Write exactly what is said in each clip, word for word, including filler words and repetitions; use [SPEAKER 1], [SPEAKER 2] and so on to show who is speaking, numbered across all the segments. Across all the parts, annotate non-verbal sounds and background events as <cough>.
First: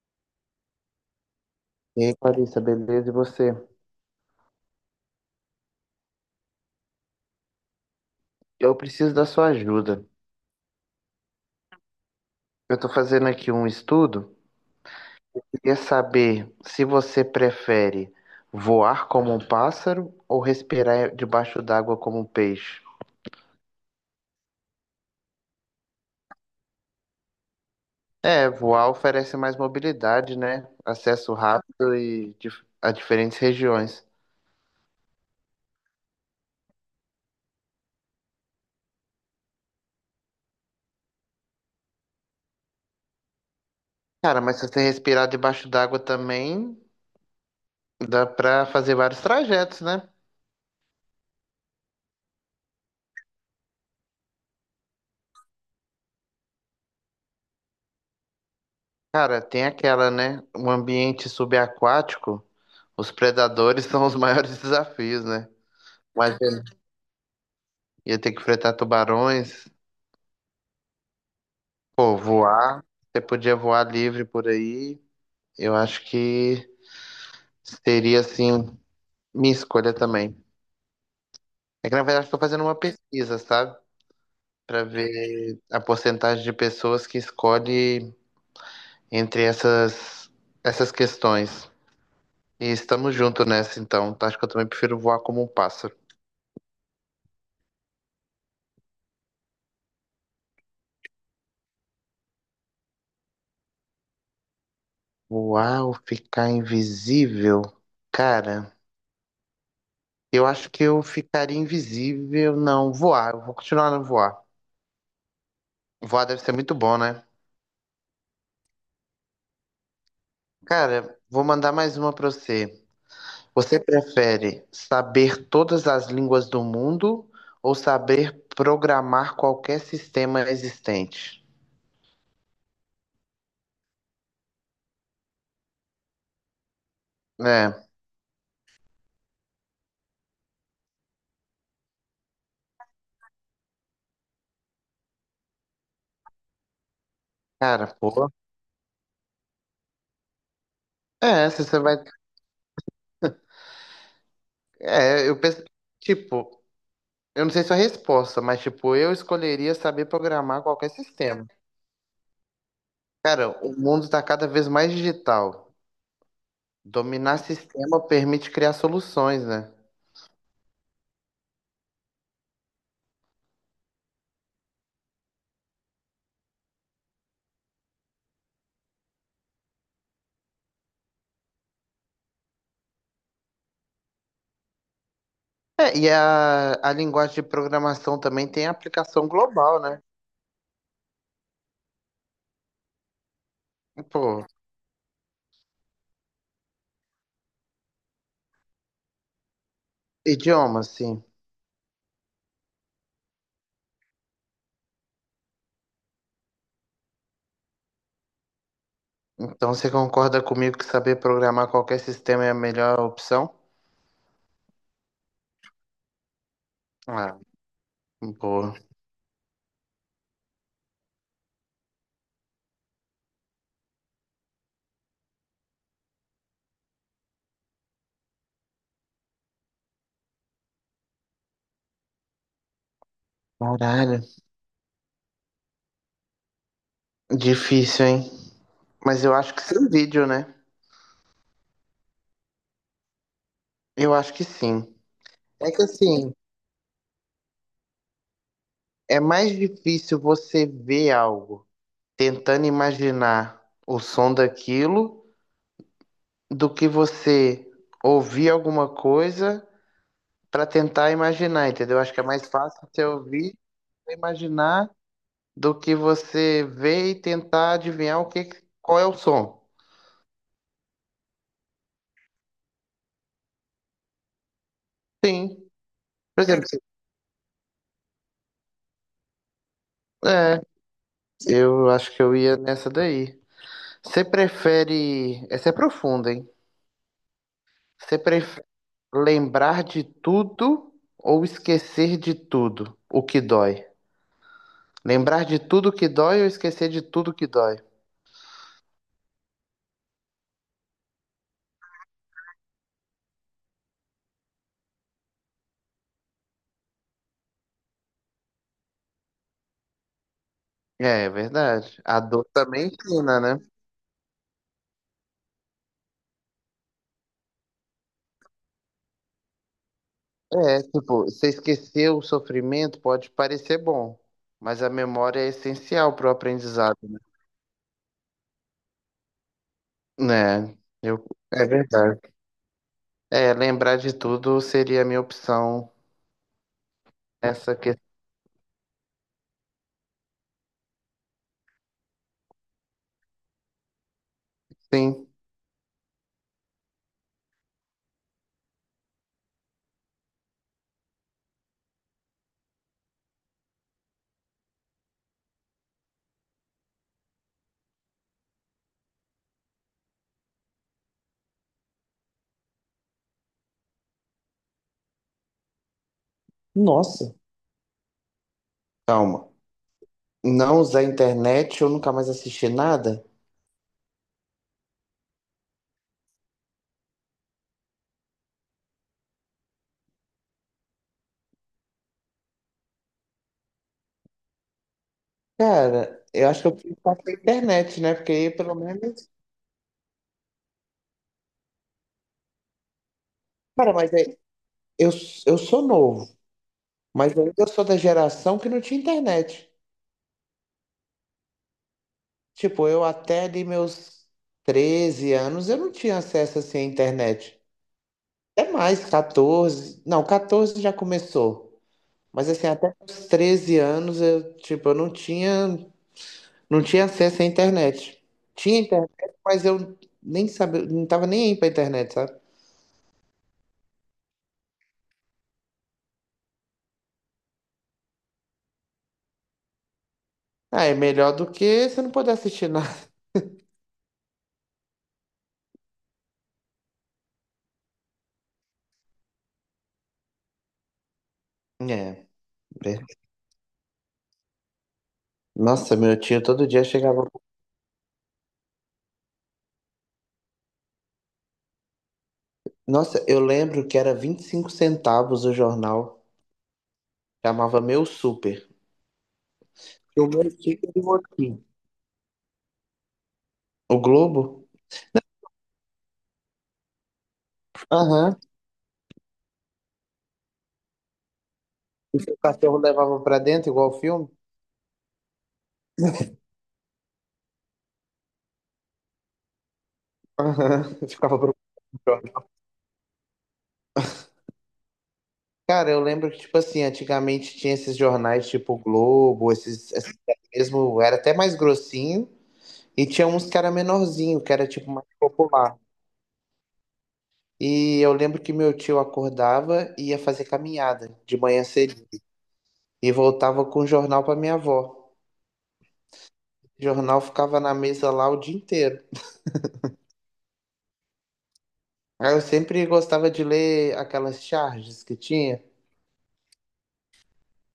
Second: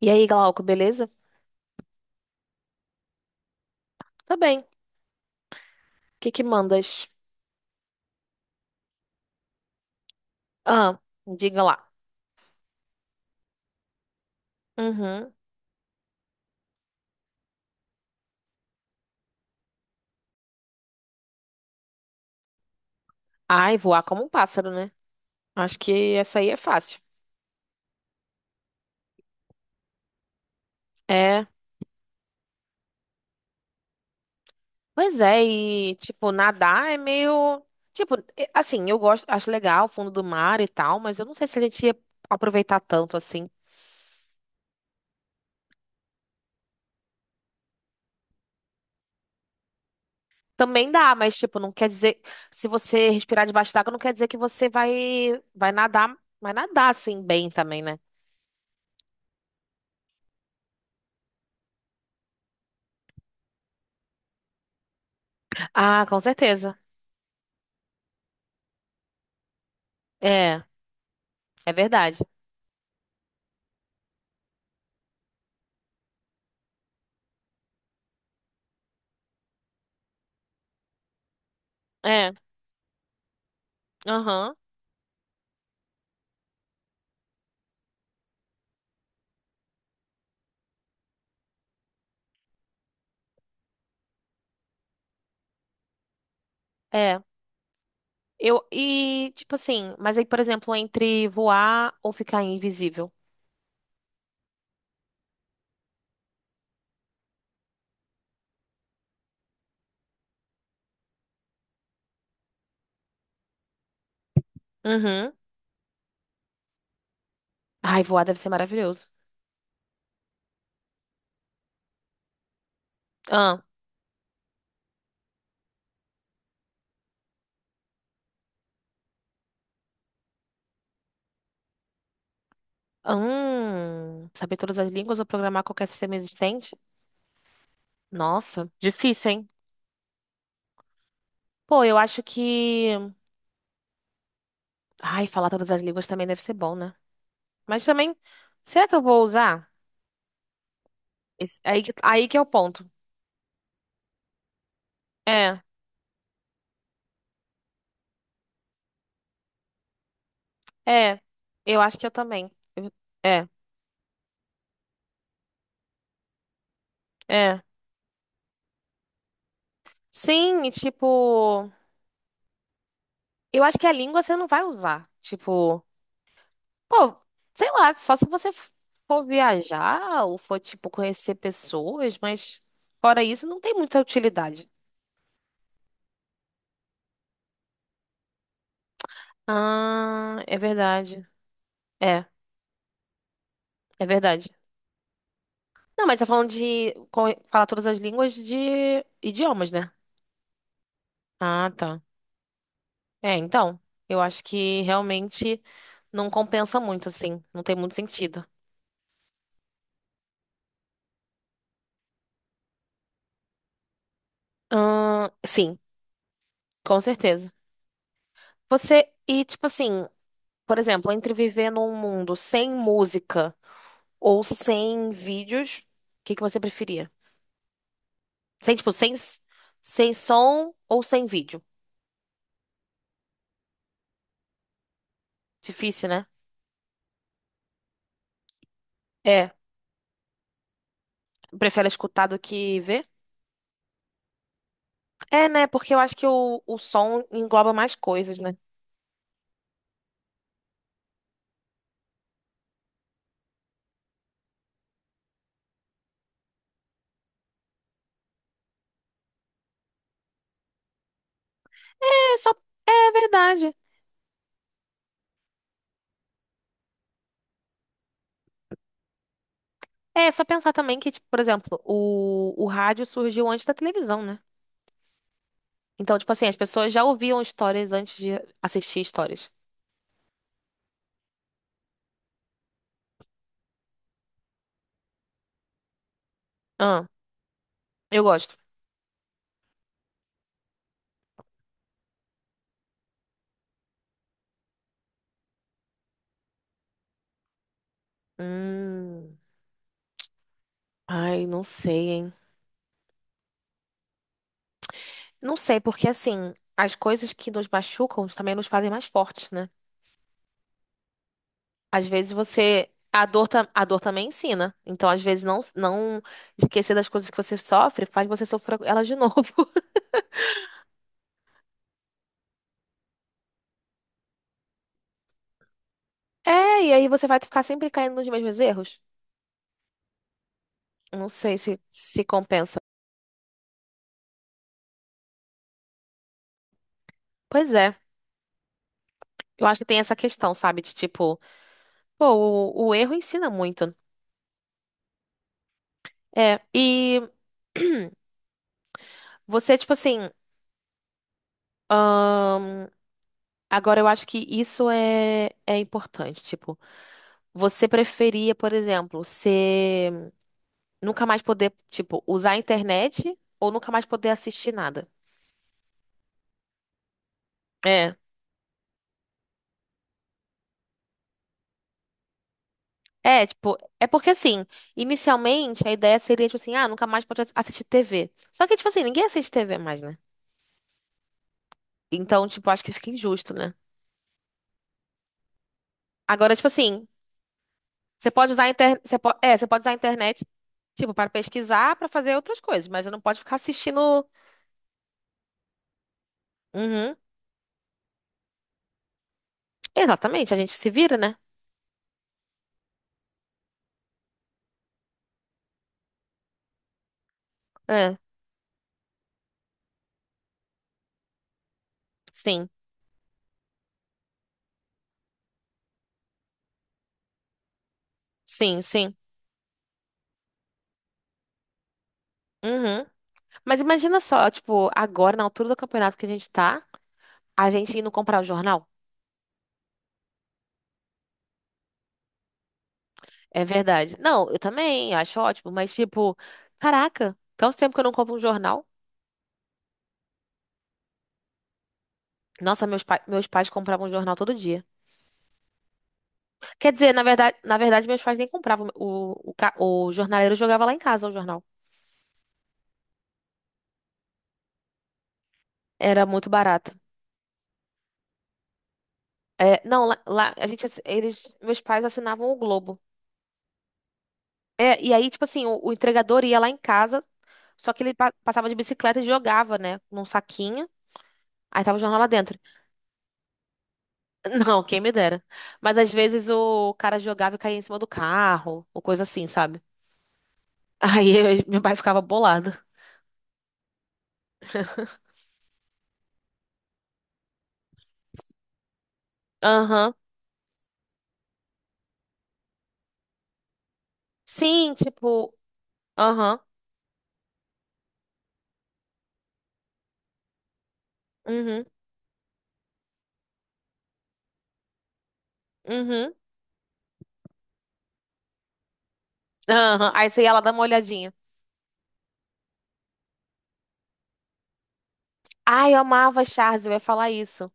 [SPEAKER 1] E aí, Glauco, beleza?
[SPEAKER 2] E aí, Clarissa, beleza? E você?
[SPEAKER 1] Tá bem. O que que mandas?
[SPEAKER 2] Eu preciso da sua ajuda.
[SPEAKER 1] Ah, diga lá.
[SPEAKER 2] Eu estou fazendo aqui um estudo.
[SPEAKER 1] Uhum.
[SPEAKER 2] Queria saber se você prefere voar como um pássaro ou respirar debaixo d'água como um peixe.
[SPEAKER 1] Ai, voar como um pássaro, né? Acho que essa aí é fácil.
[SPEAKER 2] É, voar oferece mais mobilidade, né? Acesso
[SPEAKER 1] É.
[SPEAKER 2] rápido e dif- a diferentes regiões.
[SPEAKER 1] Pois é, e tipo, nadar é meio. Tipo, e- assim, eu gosto, acho legal o fundo do mar e tal, mas eu não sei se a gente ia aproveitar tanto assim.
[SPEAKER 2] Cara, mas se você respirar debaixo d'água também, dá pra fazer vários trajetos, né?
[SPEAKER 1] Também dá, mas tipo, não quer dizer. Se você respirar debaixo d'água, não quer dizer que você vai, vai nadar, vai nadar assim bem também, né?
[SPEAKER 2] Cara, tem aquela, né? Um ambiente subaquático. Os predadores <laughs> são os maiores desafios, né?
[SPEAKER 1] Ah, com
[SPEAKER 2] Mas ele
[SPEAKER 1] certeza.
[SPEAKER 2] ia ter que enfrentar tubarões,
[SPEAKER 1] É, é
[SPEAKER 2] pô,
[SPEAKER 1] verdade.
[SPEAKER 2] voar. Você podia voar livre por aí. Eu acho que seria, assim, minha escolha também. É que, na verdade,
[SPEAKER 1] É,
[SPEAKER 2] estou fazendo uma pesquisa, sabe?
[SPEAKER 1] aham.
[SPEAKER 2] Para ver a porcentagem de pessoas que escolhe entre essas, essas questões. E estamos juntos nessa, então. Tá? Acho que eu também prefiro voar como um pássaro.
[SPEAKER 1] É. Eu, e, tipo assim, mas aí, por exemplo, entre voar ou ficar invisível.
[SPEAKER 2] Voar ou ficar invisível? Cara, eu acho que eu ficaria invisível. Não, voar. Eu vou continuar no voar.
[SPEAKER 1] Uhum.
[SPEAKER 2] Voar deve ser muito bom, né?
[SPEAKER 1] Ai, voar deve ser maravilhoso.
[SPEAKER 2] Cara, vou mandar mais uma pra você.
[SPEAKER 1] Ah,
[SPEAKER 2] Você prefere saber todas as línguas do mundo ou saber programar qualquer sistema existente?
[SPEAKER 1] hum, saber todas as línguas ou programar qualquer sistema existente?
[SPEAKER 2] É,
[SPEAKER 1] Nossa, difícil, hein? Pô, eu acho que. Ai, falar todas as línguas também deve ser bom, né? Mas
[SPEAKER 2] cara,
[SPEAKER 1] também,
[SPEAKER 2] pô.
[SPEAKER 1] será que eu vou usar?
[SPEAKER 2] É,
[SPEAKER 1] Esse-
[SPEAKER 2] se você
[SPEAKER 1] aí, que-
[SPEAKER 2] vai.
[SPEAKER 1] aí que é o ponto.
[SPEAKER 2] É, eu
[SPEAKER 1] É,
[SPEAKER 2] penso. Tipo, eu não sei sua resposta, mas, tipo, eu escolheria saber programar qualquer
[SPEAKER 1] é.
[SPEAKER 2] sistema.
[SPEAKER 1] Eu acho que eu também. Eu- É,
[SPEAKER 2] Cara, o mundo tá cada vez mais digital. Dominar
[SPEAKER 1] é.
[SPEAKER 2] sistema permite criar soluções, né?
[SPEAKER 1] Sim, e tipo. Eu acho que a língua você não vai usar. Tipo. Pô, sei lá, só se você for viajar ou for, tipo, conhecer pessoas, mas fora isso, não tem muita utilidade.
[SPEAKER 2] É, e a, a linguagem de programação também tem aplicação global, né?
[SPEAKER 1] Ah, é verdade. É, é
[SPEAKER 2] Pô,
[SPEAKER 1] verdade. Não, mas tá falando de co- falar todas as línguas de idiomas, né?
[SPEAKER 2] idioma, sim.
[SPEAKER 1] Ah, tá. É, então, eu acho que realmente não compensa muito, assim. Não tem muito sentido.
[SPEAKER 2] Então você concorda comigo que saber programar qualquer sistema é a melhor opção?
[SPEAKER 1] Ahn, sim, com
[SPEAKER 2] Ah,
[SPEAKER 1] certeza.
[SPEAKER 2] boa.
[SPEAKER 1] Você, e tipo assim, por exemplo, entre viver num mundo sem música. Ou sem vídeos, o que que você preferia? Sem, tipo, sem, s- sem som ou sem vídeo?
[SPEAKER 2] Caralho.
[SPEAKER 1] Difícil, né?
[SPEAKER 2] Difícil, hein? Mas eu
[SPEAKER 1] É.
[SPEAKER 2] acho que sem vídeo, né?
[SPEAKER 1] Prefere escutar do que ver?
[SPEAKER 2] Eu acho que sim.
[SPEAKER 1] É, né?
[SPEAKER 2] É que
[SPEAKER 1] Porque eu acho que
[SPEAKER 2] assim,
[SPEAKER 1] o, o som engloba mais coisas, né?
[SPEAKER 2] é mais difícil você ver algo tentando imaginar o som daquilo do que você ouvir alguma coisa para tentar imaginar, entendeu? Acho que é
[SPEAKER 1] É,
[SPEAKER 2] mais
[SPEAKER 1] só.
[SPEAKER 2] fácil você
[SPEAKER 1] É
[SPEAKER 2] ouvir
[SPEAKER 1] verdade.
[SPEAKER 2] e imaginar do que você ver e tentar adivinhar o que, qual é o som.
[SPEAKER 1] É, só pensar também que, tipo, por exemplo, o, o rádio surgiu antes da televisão, né?
[SPEAKER 2] Sim.
[SPEAKER 1] Então, tipo
[SPEAKER 2] Por
[SPEAKER 1] assim, as
[SPEAKER 2] exemplo, se-
[SPEAKER 1] pessoas já ouviam histórias antes de assistir histórias.
[SPEAKER 2] é, eu acho que eu ia nessa daí. Você prefere. Essa é profunda, hein?
[SPEAKER 1] Ah,
[SPEAKER 2] Você
[SPEAKER 1] eu gosto.
[SPEAKER 2] prefere lembrar de tudo ou esquecer de tudo o que dói? Lembrar de tudo que dói ou esquecer de tudo que dói?
[SPEAKER 1] Hum. Ai, não sei, hein? Não sei, porque assim, as coisas que nos machucam também nos fazem mais fortes, né?
[SPEAKER 2] É, é verdade.
[SPEAKER 1] Às
[SPEAKER 2] A
[SPEAKER 1] vezes
[SPEAKER 2] dor também
[SPEAKER 1] você. A
[SPEAKER 2] ensina,
[SPEAKER 1] dor,
[SPEAKER 2] né?
[SPEAKER 1] ta- a dor também ensina. Então, às vezes, não, não esquecer das coisas que você sofre faz você sofrer elas de novo. <laughs>
[SPEAKER 2] É, tipo, você esquecer o sofrimento pode parecer bom, mas a memória é essencial para o
[SPEAKER 1] É, e
[SPEAKER 2] aprendizado,
[SPEAKER 1] aí
[SPEAKER 2] né?
[SPEAKER 1] você vai ficar sempre caindo nos mesmos erros.
[SPEAKER 2] É, eu,
[SPEAKER 1] Não sei
[SPEAKER 2] é
[SPEAKER 1] se
[SPEAKER 2] verdade.
[SPEAKER 1] se compensa.
[SPEAKER 2] É, lembrar de tudo seria a minha opção
[SPEAKER 1] Pois
[SPEAKER 2] nessa
[SPEAKER 1] é,
[SPEAKER 2] questão.
[SPEAKER 1] eu acho que tem essa questão, sabe? De tipo, pô, o, o erro ensina muito.
[SPEAKER 2] Sim.
[SPEAKER 1] É, e <clears throat> você, tipo assim, ahn, agora eu acho que isso é, é importante. Tipo, você preferia, por exemplo, ser nunca mais poder, tipo, usar a internet ou nunca mais poder assistir nada?
[SPEAKER 2] Nossa,
[SPEAKER 1] É.
[SPEAKER 2] calma. Não usar internet, eu nunca mais assisti nada?
[SPEAKER 1] É, tipo, é porque assim, inicialmente a ideia seria, tipo assim, ah, nunca mais pode assistir T V. Só que, tipo assim, ninguém assiste T V mais, né? Então, tipo, acho que fica injusto, né?
[SPEAKER 2] Cara, eu
[SPEAKER 1] Agora,
[SPEAKER 2] acho que
[SPEAKER 1] tipo
[SPEAKER 2] eu preciso
[SPEAKER 1] assim,
[SPEAKER 2] ficar sem internet, né?
[SPEAKER 1] você
[SPEAKER 2] Porque aí,
[SPEAKER 1] pode usar a
[SPEAKER 2] pelo
[SPEAKER 1] internet, você
[SPEAKER 2] menos.
[SPEAKER 1] po- é, você pode usar a internet, tipo, para pesquisar, para fazer outras coisas, mas você não pode ficar
[SPEAKER 2] Cara, mas
[SPEAKER 1] assistindo.
[SPEAKER 2] é, eu, eu sou novo,
[SPEAKER 1] Uhum.
[SPEAKER 2] mas ainda eu sou da geração que não tinha internet.
[SPEAKER 1] Exatamente, a gente se vira, né?
[SPEAKER 2] Tipo, eu até ali meus treze anos, eu não tinha acesso assim à internet.
[SPEAKER 1] É,
[SPEAKER 2] Até mais, catorze? Não, catorze já começou. Mas assim,
[SPEAKER 1] sim,
[SPEAKER 2] até os treze anos, eu, tipo, eu não tinha, não tinha acesso à internet. Tinha
[SPEAKER 1] sim,
[SPEAKER 2] internet,
[SPEAKER 1] sim.
[SPEAKER 2] mas eu nem sabia, não tava nem aí pra internet, sabe?
[SPEAKER 1] Uhum. Mas imagina só, tipo, agora, na altura do campeonato que a gente tá, a gente indo comprar o jornal.
[SPEAKER 2] Ah, é melhor do que você não poder assistir nada. <laughs>
[SPEAKER 1] É verdade. Não, eu também acho ótimo, mas tipo, caraca, tanto tempo que eu não compro um jornal.
[SPEAKER 2] É,
[SPEAKER 1] Nossa,
[SPEAKER 2] ver-
[SPEAKER 1] meus, pa meus pais compravam um jornal todo dia.
[SPEAKER 2] nossa, meu tio todo dia
[SPEAKER 1] Quer dizer, na
[SPEAKER 2] chegava.
[SPEAKER 1] verdade, na verdade, meus pais nem compravam. O, o, ca- o jornaleiro jogava lá em casa o jornal.
[SPEAKER 2] Nossa, eu lembro que era vinte e cinco centavos o jornal,
[SPEAKER 1] Era muito barato.
[SPEAKER 2] chamava Meu Super.
[SPEAKER 1] É, não, lá,
[SPEAKER 2] O meu
[SPEAKER 1] lá a gente,
[SPEAKER 2] ticket
[SPEAKER 1] assi-
[SPEAKER 2] de
[SPEAKER 1] eles,
[SPEAKER 2] motim.
[SPEAKER 1] meus pais assinavam o Globo.
[SPEAKER 2] O Globo?
[SPEAKER 1] É, e aí, tipo assim, o, o entregador ia lá em casa, só que ele pa-
[SPEAKER 2] Aham.
[SPEAKER 1] passava de bicicleta e jogava, né, num saquinho. Aí tava o jornal
[SPEAKER 2] E
[SPEAKER 1] lá
[SPEAKER 2] o
[SPEAKER 1] dentro.
[SPEAKER 2] cachorro levava pra dentro, igual o filme?
[SPEAKER 1] <laughs> Não, quem me dera. Mas às vezes o cara jogava e caía em cima do carro, ou coisa assim, sabe?
[SPEAKER 2] Aham.
[SPEAKER 1] <laughs>
[SPEAKER 2] <laughs> Eu
[SPEAKER 1] Aí
[SPEAKER 2] ficava
[SPEAKER 1] eu- meu pai ficava
[SPEAKER 2] procurando.
[SPEAKER 1] bolado.
[SPEAKER 2] Cara, eu lembro que, tipo assim, antigamente tinha esses jornais tipo Globo, esses,
[SPEAKER 1] Aham.
[SPEAKER 2] esses mesmo, era até mais grossinho, e tinha uns que era menorzinho, que era tipo
[SPEAKER 1] Sim,
[SPEAKER 2] mais
[SPEAKER 1] tipo,
[SPEAKER 2] popular.
[SPEAKER 1] aham.
[SPEAKER 2] E eu lembro que meu tio acordava e ia fazer caminhada de manhã
[SPEAKER 1] Uhum.
[SPEAKER 2] cedo. E voltava com o jornal pra minha avó.
[SPEAKER 1] Uhum.
[SPEAKER 2] O jornal ficava na mesa lá o dia inteiro.
[SPEAKER 1] Aham. Aí você ia lá dar uma olhadinha.
[SPEAKER 2] Ah, eu sempre gostava de ler aquelas charges que tinha.
[SPEAKER 1] Ai, eu amava a Charge, eu ia falar isso.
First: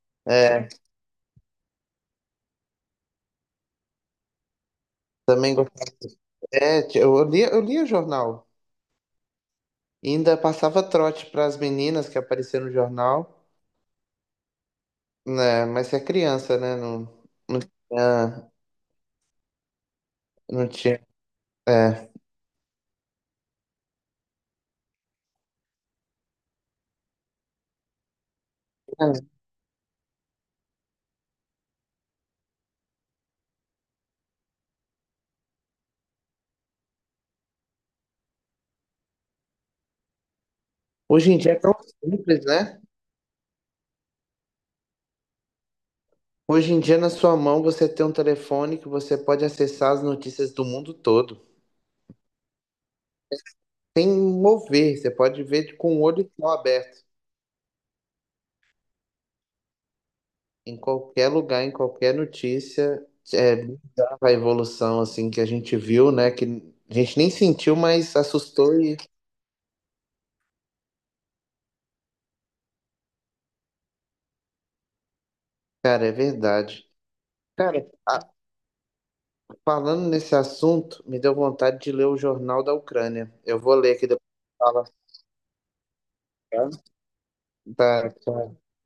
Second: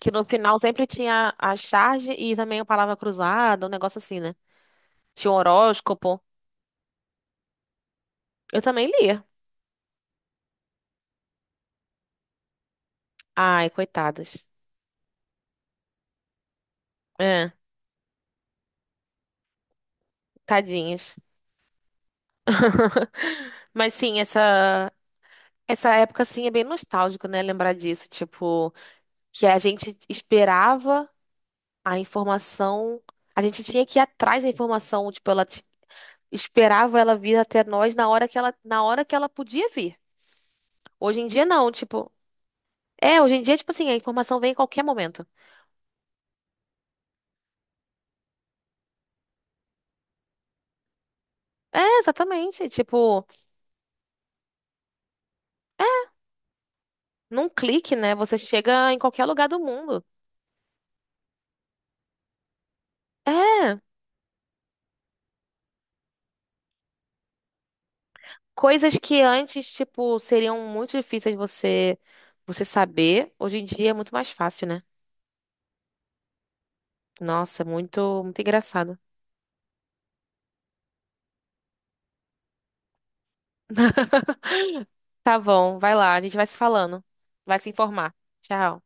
[SPEAKER 1] Que no final
[SPEAKER 2] É,
[SPEAKER 1] sempre tinha a charge e também a palavra cruzada, um negócio assim, né? Tinha um
[SPEAKER 2] também gostava.
[SPEAKER 1] horóscopo.
[SPEAKER 2] é, t- eu lia, eu lia jornal.
[SPEAKER 1] Eu também lia.
[SPEAKER 2] Ainda passava trote para as meninas que apareciam no jornal,
[SPEAKER 1] Ai, coitadas.
[SPEAKER 2] né? Mas você é criança, né? Não,
[SPEAKER 1] É,
[SPEAKER 2] não tinha, não tinha.
[SPEAKER 1] tadinhas.
[SPEAKER 2] É.
[SPEAKER 1] <laughs> Mas sim, essa. Essa época, assim, é bem nostálgico, né? Lembrar disso, tipo, que a gente esperava a informação, a gente tinha que ir atrás da informação, tipo, ela t- esperava ela vir até nós na hora que ela, na hora que ela podia vir. Hoje em
[SPEAKER 2] Hoje em
[SPEAKER 1] dia,
[SPEAKER 2] dia é
[SPEAKER 1] não,
[SPEAKER 2] tão
[SPEAKER 1] tipo,
[SPEAKER 2] simples, né?
[SPEAKER 1] é, hoje em dia, tipo assim, a informação vem em qualquer momento.
[SPEAKER 2] Hoje em dia, na sua mão, você tem um telefone que você pode acessar as notícias do mundo todo.
[SPEAKER 1] É, exatamente, tipo,
[SPEAKER 2] Sem mover, você pode ver com o olho só aberto.
[SPEAKER 1] num clique, né? Você chega em qualquer lugar do mundo.
[SPEAKER 2] Em qualquer lugar, em qualquer notícia, é
[SPEAKER 1] É,
[SPEAKER 2] bizarra a evolução assim que a gente viu, né? Que a gente nem sentiu, mas assustou
[SPEAKER 1] coisas
[SPEAKER 2] e,
[SPEAKER 1] que antes, tipo, seriam muito difíceis você, você saber, hoje em dia é muito mais fácil, né?
[SPEAKER 2] cara, é verdade.
[SPEAKER 1] Nossa,
[SPEAKER 2] Cara, a-
[SPEAKER 1] muito, muito engraçado.
[SPEAKER 2] falando nesse assunto, me deu vontade de ler o Jornal da Ucrânia. Eu vou ler aqui depois. Que Fala,
[SPEAKER 1] <laughs> Tá bom, vai lá, a gente vai se
[SPEAKER 2] tá?
[SPEAKER 1] falando. Vai se
[SPEAKER 2] Tá,
[SPEAKER 1] informar.
[SPEAKER 2] tchau,
[SPEAKER 1] Tchau.